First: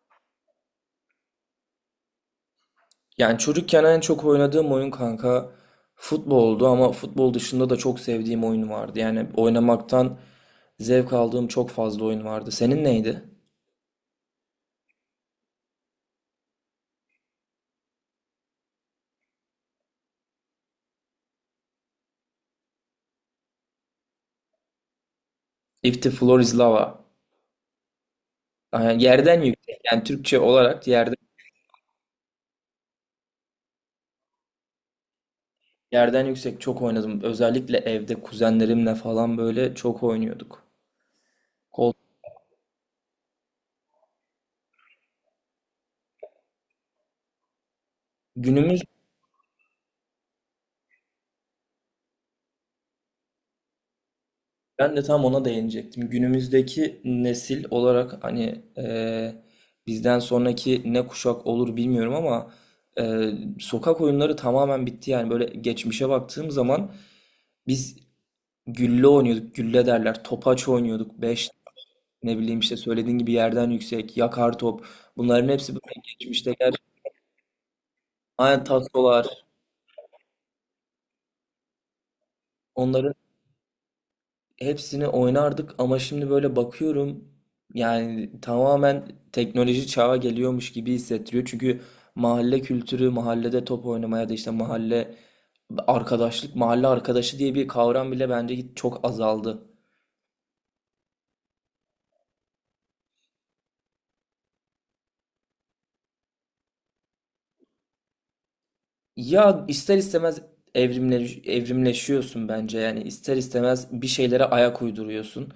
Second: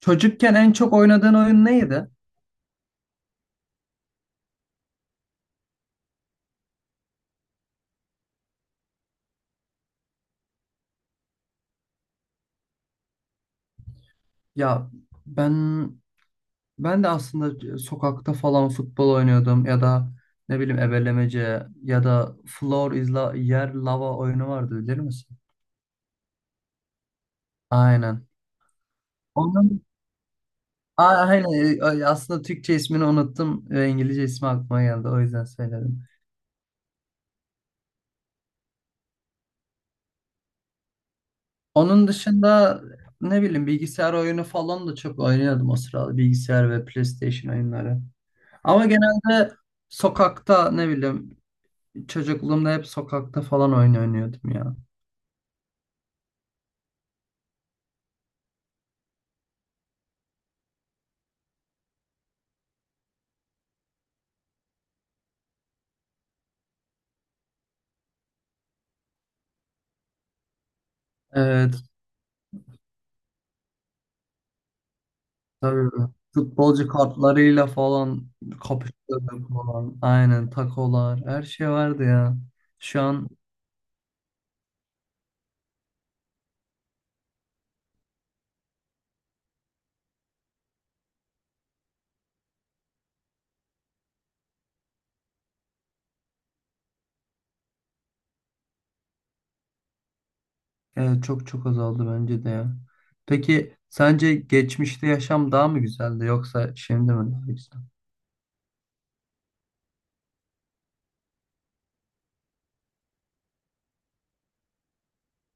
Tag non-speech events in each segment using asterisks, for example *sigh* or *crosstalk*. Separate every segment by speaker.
Speaker 1: Çocukken en çok oynadığın oyun neydi?
Speaker 2: Yani çocukken en çok oynadığım oyun kanka futboldu ama futbol dışında da çok sevdiğim oyun vardı. Yani oynamaktan zevk aldığım çok fazla oyun vardı. Senin neydi?
Speaker 1: Ya ben ben de aslında sokakta falan futbol oynuyordum ya da ne bileyim ebelemece ya da floor is la yer lava oyunu vardı bilir misin?
Speaker 2: If the Floor is Lava.
Speaker 1: Aynen.
Speaker 2: Yani yerden yüksek.
Speaker 1: Onun
Speaker 2: Yani Türkçe olarak
Speaker 1: A-
Speaker 2: yerden,
Speaker 1: aynen e, Aslında Türkçe ismini unuttum ve İngilizce ismi aklıma geldi, o yüzden söyledim.
Speaker 2: yerden yüksek çok oynadım. Özellikle evde kuzenlerimle falan böyle çok oynuyorduk. Kol-
Speaker 1: Onun dışında ne bileyim bilgisayar oyunu falan da çok oynuyordum o sırada, bilgisayar ve PlayStation oyunları.
Speaker 2: Günümüz
Speaker 1: Ama genelde sokakta ne bileyim çocukluğumda hep sokakta falan oyun oynuyordum ya.
Speaker 2: Ben de tam ona değinecektim. Günümüzdeki nesil olarak hani bizden sonraki ne kuşak olur bilmiyorum ama e, sokak oyunları tamamen bitti. Yani böyle geçmişe baktığım zaman biz gülle oynuyorduk, gülle derler, topaç oynuyorduk,
Speaker 1: Evet,
Speaker 2: ne bileyim işte söylediğin gibi yerden yüksek, yakar top. Bunların hepsi
Speaker 1: tabii.
Speaker 2: böyle geçmişte.
Speaker 1: Futbolcu kartlarıyla falan
Speaker 2: Aynen tasolar,
Speaker 1: kapıştırdık falan. Aynen, takolar, her şey vardı ya. Şu
Speaker 2: onların
Speaker 1: an
Speaker 2: hepsini oynardık ama şimdi böyle bakıyorum yani tamamen teknoloji çağa geliyormuş gibi hissettiriyor. Çünkü mahalle kültürü, mahallede top oynamaya da işte mahalle arkadaşlık, mahalle arkadaşı diye bir kavram bile bence hiç çok azaldı.
Speaker 1: Çok çok azaldı bence de ya. Peki sence geçmişte yaşam daha mı güzeldi yoksa şimdi mi daha güzel?
Speaker 2: Ya ister istemez evrimle, evrimleşiyorsun bence yani ister istemez bir şeylere ayak uyduruyorsun.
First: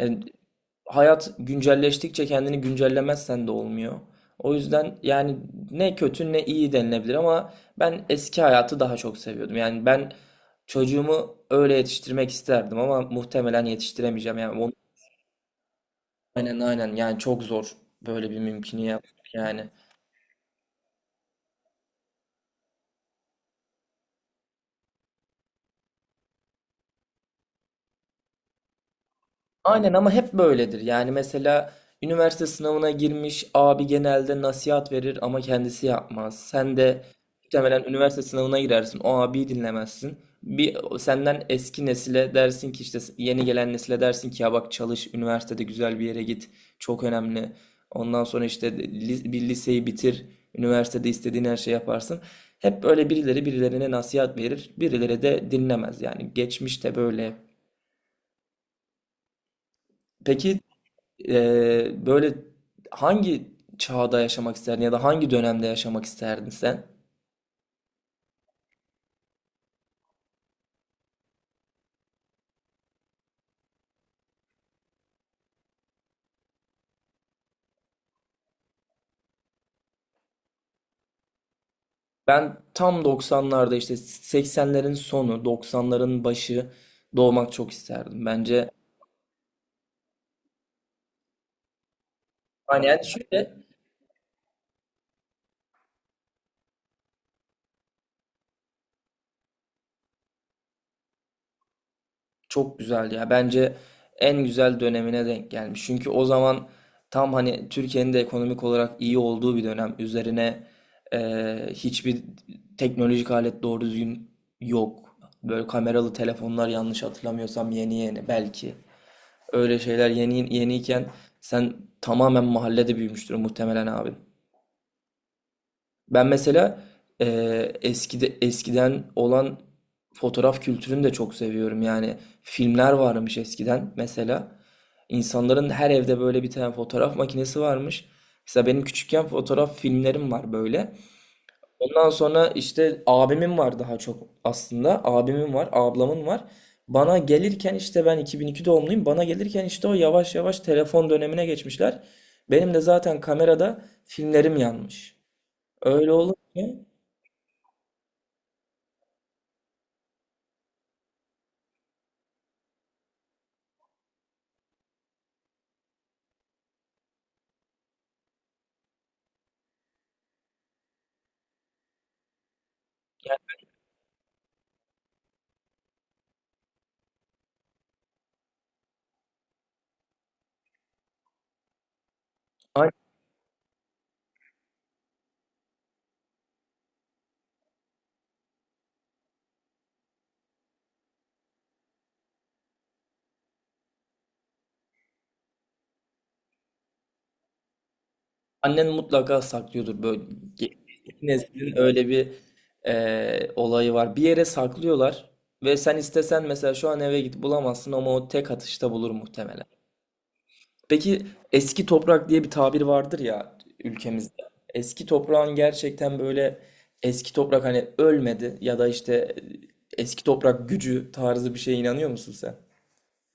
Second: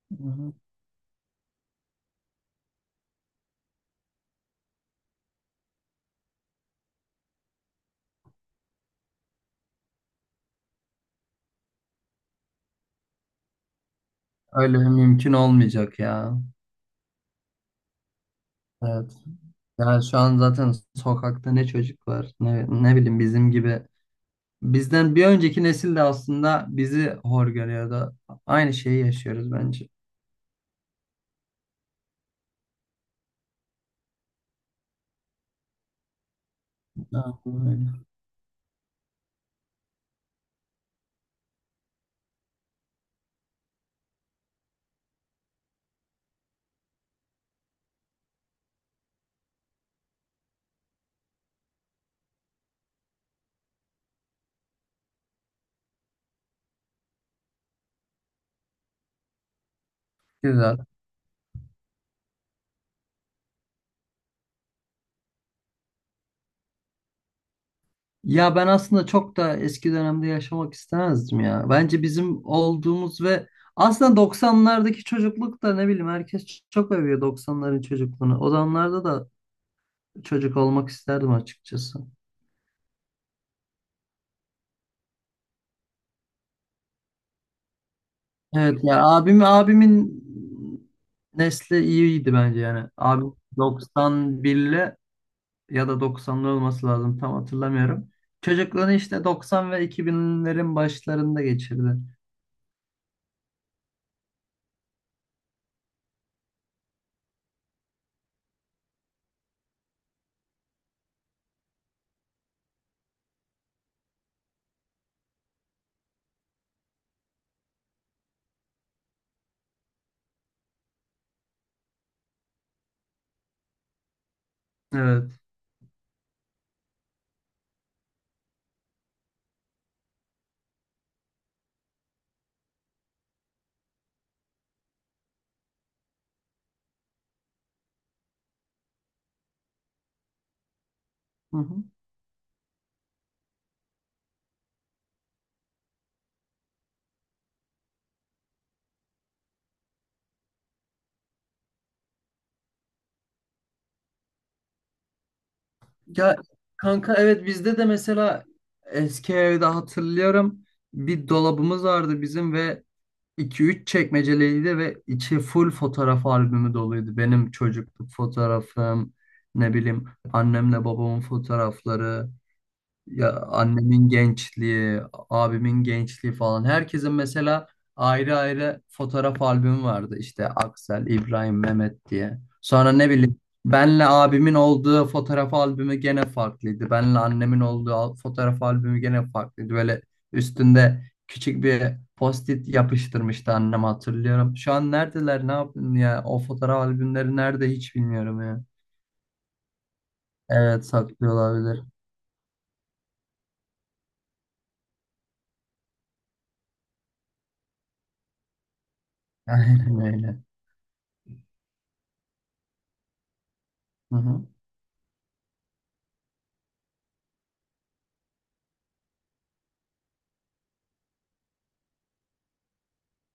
Speaker 2: E,
Speaker 1: Hı hı.
Speaker 2: Hayat güncelleştikçe kendini güncellemezsen de olmuyor. O yüzden yani ne kötü ne iyi denilebilir ama ben eski hayatı daha çok seviyordum. Yani ben çocuğumu öyle yetiştirmek isterdim ama muhtemelen yetiştiremeyeceğim.
Speaker 1: Öyle mümkün olmayacak ya.
Speaker 2: Aynen aynen yani çok zor böyle bir mümkünü
Speaker 1: Evet.
Speaker 2: yapmak yani.
Speaker 1: Yani şu an zaten sokakta ne çocuk var ne, ne bileyim bizim gibi bizden bir önceki nesil de aslında bizi hor görüyordu. Aynı şeyi yaşıyoruz bence.
Speaker 2: Aynen ama hep böyledir. Yani mesela üniversite sınavına girmiş abi genelde nasihat verir ama kendisi yapmaz. Sen de
Speaker 1: Aynen
Speaker 2: muhtemelen
Speaker 1: öyle.
Speaker 2: üniversite sınavına girersin. O abiyi dinlemezsin. Bir senden eski nesile dersin ki işte yeni gelen nesile dersin ki ya bak çalış üniversitede güzel bir yere git. Çok önemli. Ondan sonra işte bir liseyi bitir. Üniversitede istediğin her şeyi yaparsın. Hep böyle birileri birilerine nasihat verir. Birileri de dinlemez yani. Geçmişte böyle. Peki,
Speaker 1: Güzel.
Speaker 2: Böyle hangi çağda yaşamak isterdin ya da hangi dönemde yaşamak isterdin sen?
Speaker 1: Ya ben aslında çok da eski dönemde yaşamak istemezdim ya. Bence bizim olduğumuz ve aslında 90'lardaki çocukluk da, ne bileyim, herkes çok övüyor 90'ların çocukluğunu. O zamanlarda da çocuk olmak isterdim açıkçası.
Speaker 2: Ben tam 90'larda işte 80'lerin sonu, 90'ların başı doğmak çok isterdim. Bence
Speaker 1: Evet ya, abimin nesli iyiydi bence
Speaker 2: hani
Speaker 1: yani.
Speaker 2: yani
Speaker 1: Abim
Speaker 2: şöyle.
Speaker 1: 91'li ya da doksanlı olması lazım, tam hatırlamıyorum. Çocukluğunu işte 90 ve iki binlerin başlarında geçirdi.
Speaker 2: Çok güzel ya. Bence en güzel dönemine denk gelmiş. Çünkü o zaman tam hani Türkiye'nin de ekonomik olarak iyi olduğu bir dönem. Üzerine hiçbir teknolojik alet doğru düzgün yok. Böyle kameralı telefonlar yanlış hatırlamıyorsam yeni yeni belki. Öyle şeyler yeni yeniyken sen tamamen mahallede büyümüştür muhtemelen abin.
Speaker 1: Evet.
Speaker 2: Ben mesela eskiden olan fotoğraf kültürünü de çok seviyorum. Yani filmler varmış eskiden mesela. İnsanların her evde böyle bir tane fotoğraf makinesi varmış. Mesela benim küçükken fotoğraf filmlerim var böyle.
Speaker 1: Hı hı.
Speaker 2: Ondan sonra işte abimin var daha çok aslında. Abimin var, ablamın var. Bana gelirken işte ben 2002 doğumluyum. Bana gelirken işte o yavaş yavaş telefon dönemine geçmişler. Benim de zaten kamerada filmlerim yanmış. Öyle
Speaker 1: Ya
Speaker 2: olunca
Speaker 1: kanka, evet, bizde de mesela eski evde hatırlıyorum, bir dolabımız vardı bizim ve iki üç çekmeceliydi ve içi full fotoğraf albümü doluydu. Benim çocukluk fotoğrafım, ne bileyim, annemle babamın fotoğrafları, ya
Speaker 2: Yani
Speaker 1: annemin gençliği, abimin gençliği falan. Herkesin mesela ayrı ayrı fotoğraf albümü vardı. İşte Aksel, İbrahim, Mehmet diye.
Speaker 2: an-
Speaker 1: Sonra ne bileyim benle abimin olduğu fotoğraf albümü gene farklıydı. Benle annemin olduğu fotoğraf albümü gene farklıydı. Böyle üstünde küçük bir post-it yapıştırmıştı annem, hatırlıyorum. Şu an neredeler, ne yaptın ya? O fotoğraf albümleri nerede, hiç bilmiyorum ya.
Speaker 2: Annen mutlaka saklıyordur böyle ge-
Speaker 1: Evet, saklıyor
Speaker 2: neslin
Speaker 1: olabilir.
Speaker 2: öyle bir olayı var. Bir yere saklıyorlar ve sen istesen mesela şu an eve git bulamazsın ama o tek atışta bulur
Speaker 1: *laughs*
Speaker 2: muhtemelen.
Speaker 1: Aynen öyle.
Speaker 2: Peki, eski toprak diye bir tabir vardır ya
Speaker 1: Hı
Speaker 2: ülkemizde.
Speaker 1: hı.
Speaker 2: Eski toprağın gerçekten böyle eski toprak hani ölmedi ya da işte eski toprak gücü tarzı bir şeye inanıyor musun sen?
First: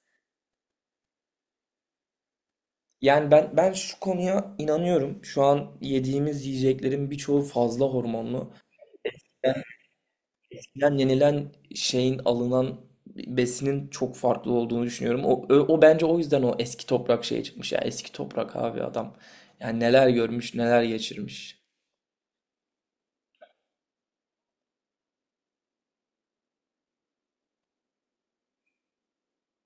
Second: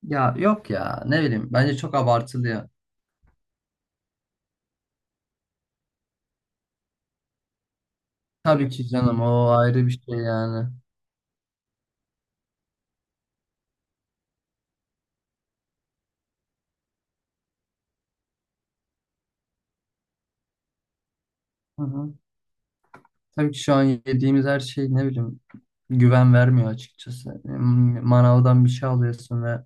Speaker 1: Ya yok ya, ne bileyim, bence çok abartılı ya.
Speaker 2: Yani ben şu konuya inanıyorum. Şu an yediğimiz yiyeceklerin birçoğu fazla hormonlu.
Speaker 1: Tabii ki canım, o ayrı bir şey yani.
Speaker 2: Yenilen yenilen şeyin alınan besinin çok farklı olduğunu düşünüyorum. O bence o yüzden o eski toprak şeye çıkmış ya. Eski toprak abi adam. Yani neler görmüş, neler geçirmiş.
Speaker 1: Hı hı. Tabii ki şu an yediğimiz her şey, ne bileyim, güven vermiyor açıkçası. Manavdan bir şey alıyorsun ve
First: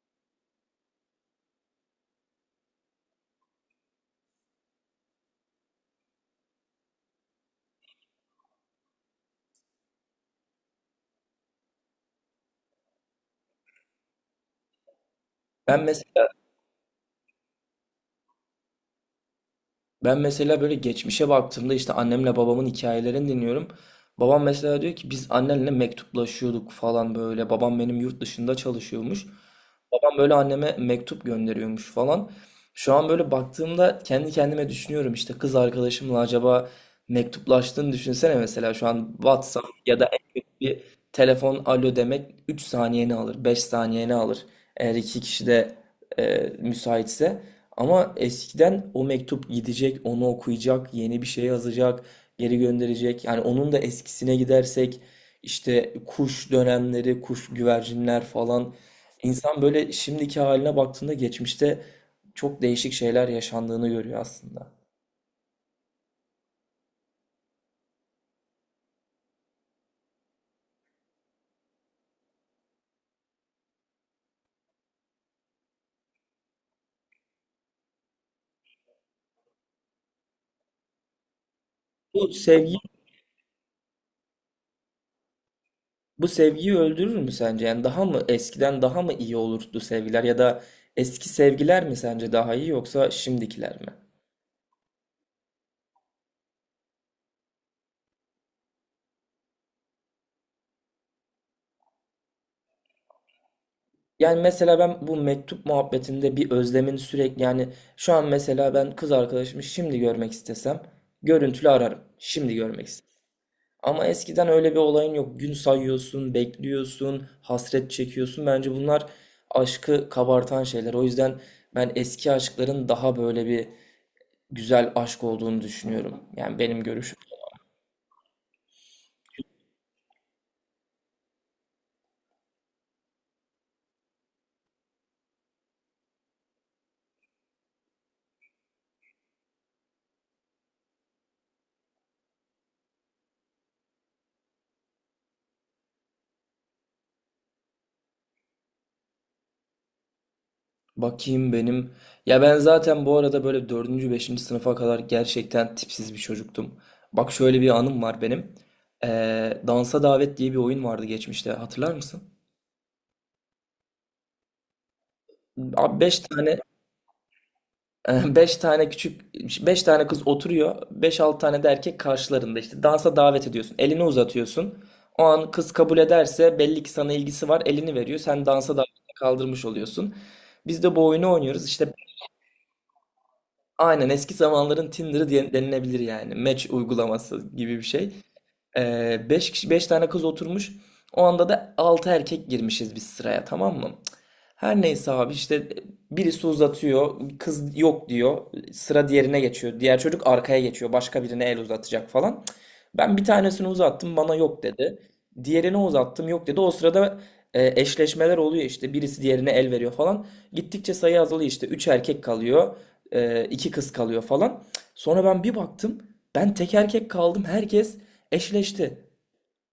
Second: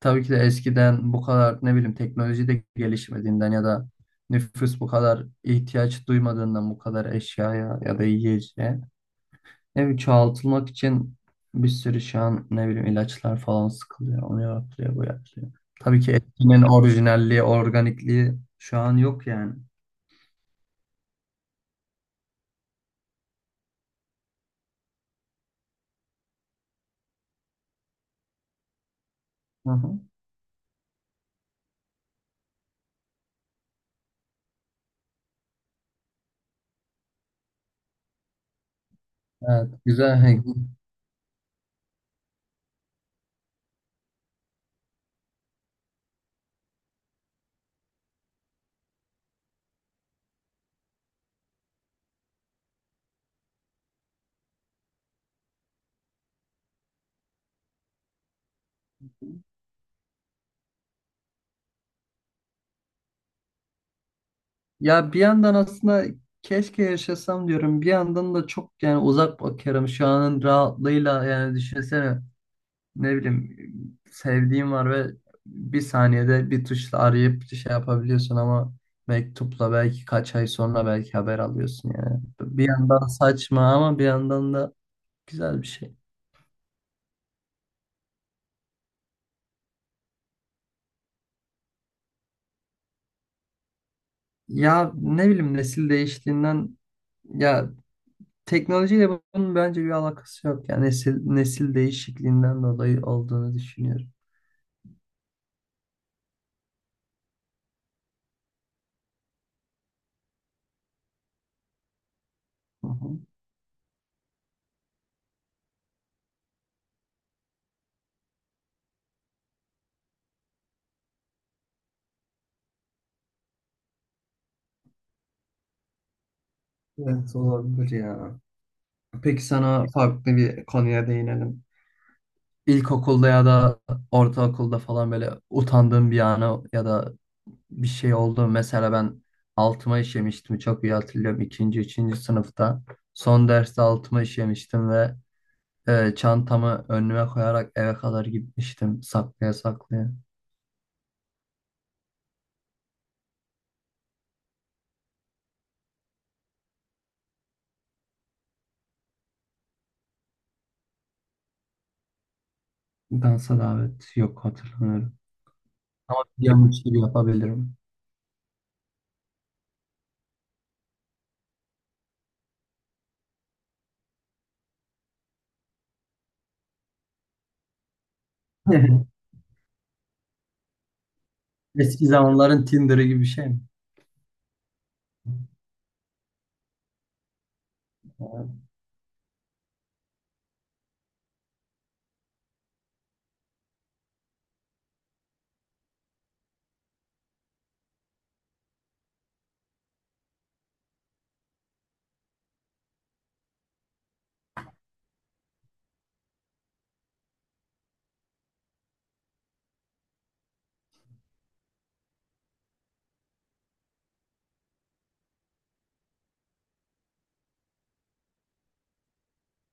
Speaker 1: tabii ki de eskiden bu kadar ne bileyim teknoloji de gelişmediğinden ya da nüfus bu kadar ihtiyaç duymadığından bu kadar eşyaya ya da yiyeceğe. Ne bileyim, çoğaltılmak için bir sürü şu an ne bileyim ilaçlar falan sıkılıyor. Onu yapıyor, bu yapıyor.
Speaker 2: Ben
Speaker 1: Tabii ki
Speaker 2: mesela
Speaker 1: etkinin orijinalliği, organikliği şu an yok yani.
Speaker 2: Ben mesela böyle geçmişe baktığımda işte annemle babamın hikayelerini dinliyorum. Babam mesela diyor ki biz annenle mektuplaşıyorduk falan böyle. Babam benim yurt dışında çalışıyormuş.
Speaker 1: Hı hı.
Speaker 2: Babam böyle anneme mektup gönderiyormuş falan. Şu an böyle baktığımda kendi kendime düşünüyorum işte kız arkadaşımla acaba mektuplaştığını düşünsene mesela şu an WhatsApp
Speaker 1: Evet,
Speaker 2: ya da
Speaker 1: güzel.
Speaker 2: en
Speaker 1: Hey.
Speaker 2: kötü bir telefon alo demek 3 saniyeni alır, 5 saniyeni alır. Eğer iki kişi de müsaitse. Ama eskiden o mektup gidecek, onu okuyacak, yeni bir şey yazacak, geri gönderecek. Yani onun da eskisine gidersek işte kuş dönemleri, kuş güvercinler falan. İnsan böyle şimdiki haline baktığında geçmişte çok değişik şeyler yaşandığını görüyor aslında.
Speaker 1: Ya bir yandan aslında keşke yaşasam diyorum. Bir yandan da çok, yani uzak bakıyorum şu anın rahatlığıyla, yani düşünsene, ne bileyim, sevdiğim var ve bir saniyede bir tuşla arayıp şey yapabiliyorsun ama mektupla belki kaç ay sonra belki haber alıyorsun yani.
Speaker 2: Bu
Speaker 1: Bir
Speaker 2: sevgi,
Speaker 1: yandan saçma ama bir yandan da güzel bir şey.
Speaker 2: Bu sevgiyi öldürür mü sence? Yani daha mı eskiden daha mı iyi olurdu sevgiler ya da eski sevgiler mi sence daha iyi yoksa şimdikiler mi?
Speaker 1: Ya ne bileyim, nesil değiştiğinden ya, teknolojiyle bunun bence bir alakası yok. Yani nesil değişikliğinden dolayı olduğunu düşünüyorum.
Speaker 2: Yani mesela ben bu mektup muhabbetinde bir özlemin sürekli yani şu an mesela ben kız arkadaşımı şimdi görmek istesem görüntülü ararım. Şimdi görmek
Speaker 1: Hı
Speaker 2: istesem.
Speaker 1: hı.
Speaker 2: Ama eskiden öyle bir olayın yok. Gün sayıyorsun, bekliyorsun, hasret çekiyorsun. Bence bunlar aşkı kabartan şeyler. O yüzden ben eski aşkların daha böyle bir güzel aşk olduğunu düşünüyorum. Yani benim görüşüm.
Speaker 1: Evet, olabilir ya. Peki sana farklı bir konuya değinelim. İlkokulda ya da ortaokulda falan böyle utandığın bir anı ya da bir şey oldu. Mesela ben altıma işemiştim. Çok iyi hatırlıyorum. İkinci, üçüncü sınıfta. Son derste altıma işemiştim ve çantamı önüme koyarak eve kadar gitmiştim. Saklaya saklaya.
Speaker 2: Bakayım benim. Ya ben zaten bu arada böyle dördüncü, beşinci sınıfa kadar gerçekten tipsiz bir çocuktum. Bak şöyle bir anım var benim. Dansa Davet diye bir oyun vardı geçmişte. Hatırlar mısın?
Speaker 1: Dansa davet, yok, hatırlamıyorum.
Speaker 2: Abi beş
Speaker 1: Ama
Speaker 2: tane
Speaker 1: biliyormuş gibi yapabilirim.
Speaker 2: *laughs* 5 tane küçük 5 tane kız oturuyor. Beş altı tane de erkek karşılarında işte dansa davet ediyorsun. Elini uzatıyorsun. O an kız kabul ederse belli ki sana ilgisi var. Elini veriyor. Sen dansa davet
Speaker 1: *laughs*
Speaker 2: kaldırmış oluyorsun. Biz de bu oyunu oynuyoruz. İşte.
Speaker 1: Eski zamanların Tinder'ı gibi bir şey mi?
Speaker 2: Aynen eski zamanların Tinder'ı diye denilebilir yani. Match uygulaması gibi bir şey. Beş kişi, beş tane kız oturmuş. O anda da altı erkek girmişiz biz sıraya, tamam mı? Her neyse abi işte birisi uzatıyor, kız yok diyor, sıra diğerine geçiyor. Diğer çocuk arkaya geçiyor, başka birine el uzatacak falan. Ben bir tanesini uzattım, bana yok dedi. Diğerine uzattım, yok dedi. O sırada eşleşmeler oluyor işte, birisi diğerine el veriyor falan. Gittikçe sayı azalıyor işte, üç erkek kalıyor, iki kız kalıyor falan. Sonra ben bir baktım, ben tek erkek kaldım, herkes eşleşti.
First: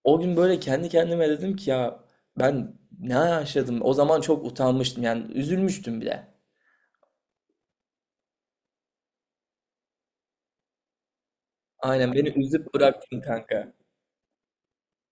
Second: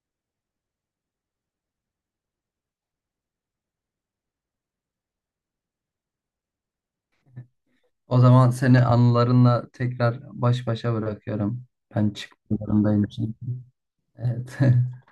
Speaker 2: O gün böyle kendi kendime dedim ki ya ben ne yaşadım? O zaman çok utanmıştım yani üzülmüştüm bile.
Speaker 1: O zaman seni anılarınla tekrar baş başa bırakıyorum. Ben
Speaker 2: Aynen beni üzüp
Speaker 1: çıkmalarındayım,
Speaker 2: bıraktın
Speaker 1: zorundayım çünkü.
Speaker 2: kanka.
Speaker 1: Evet. *laughs*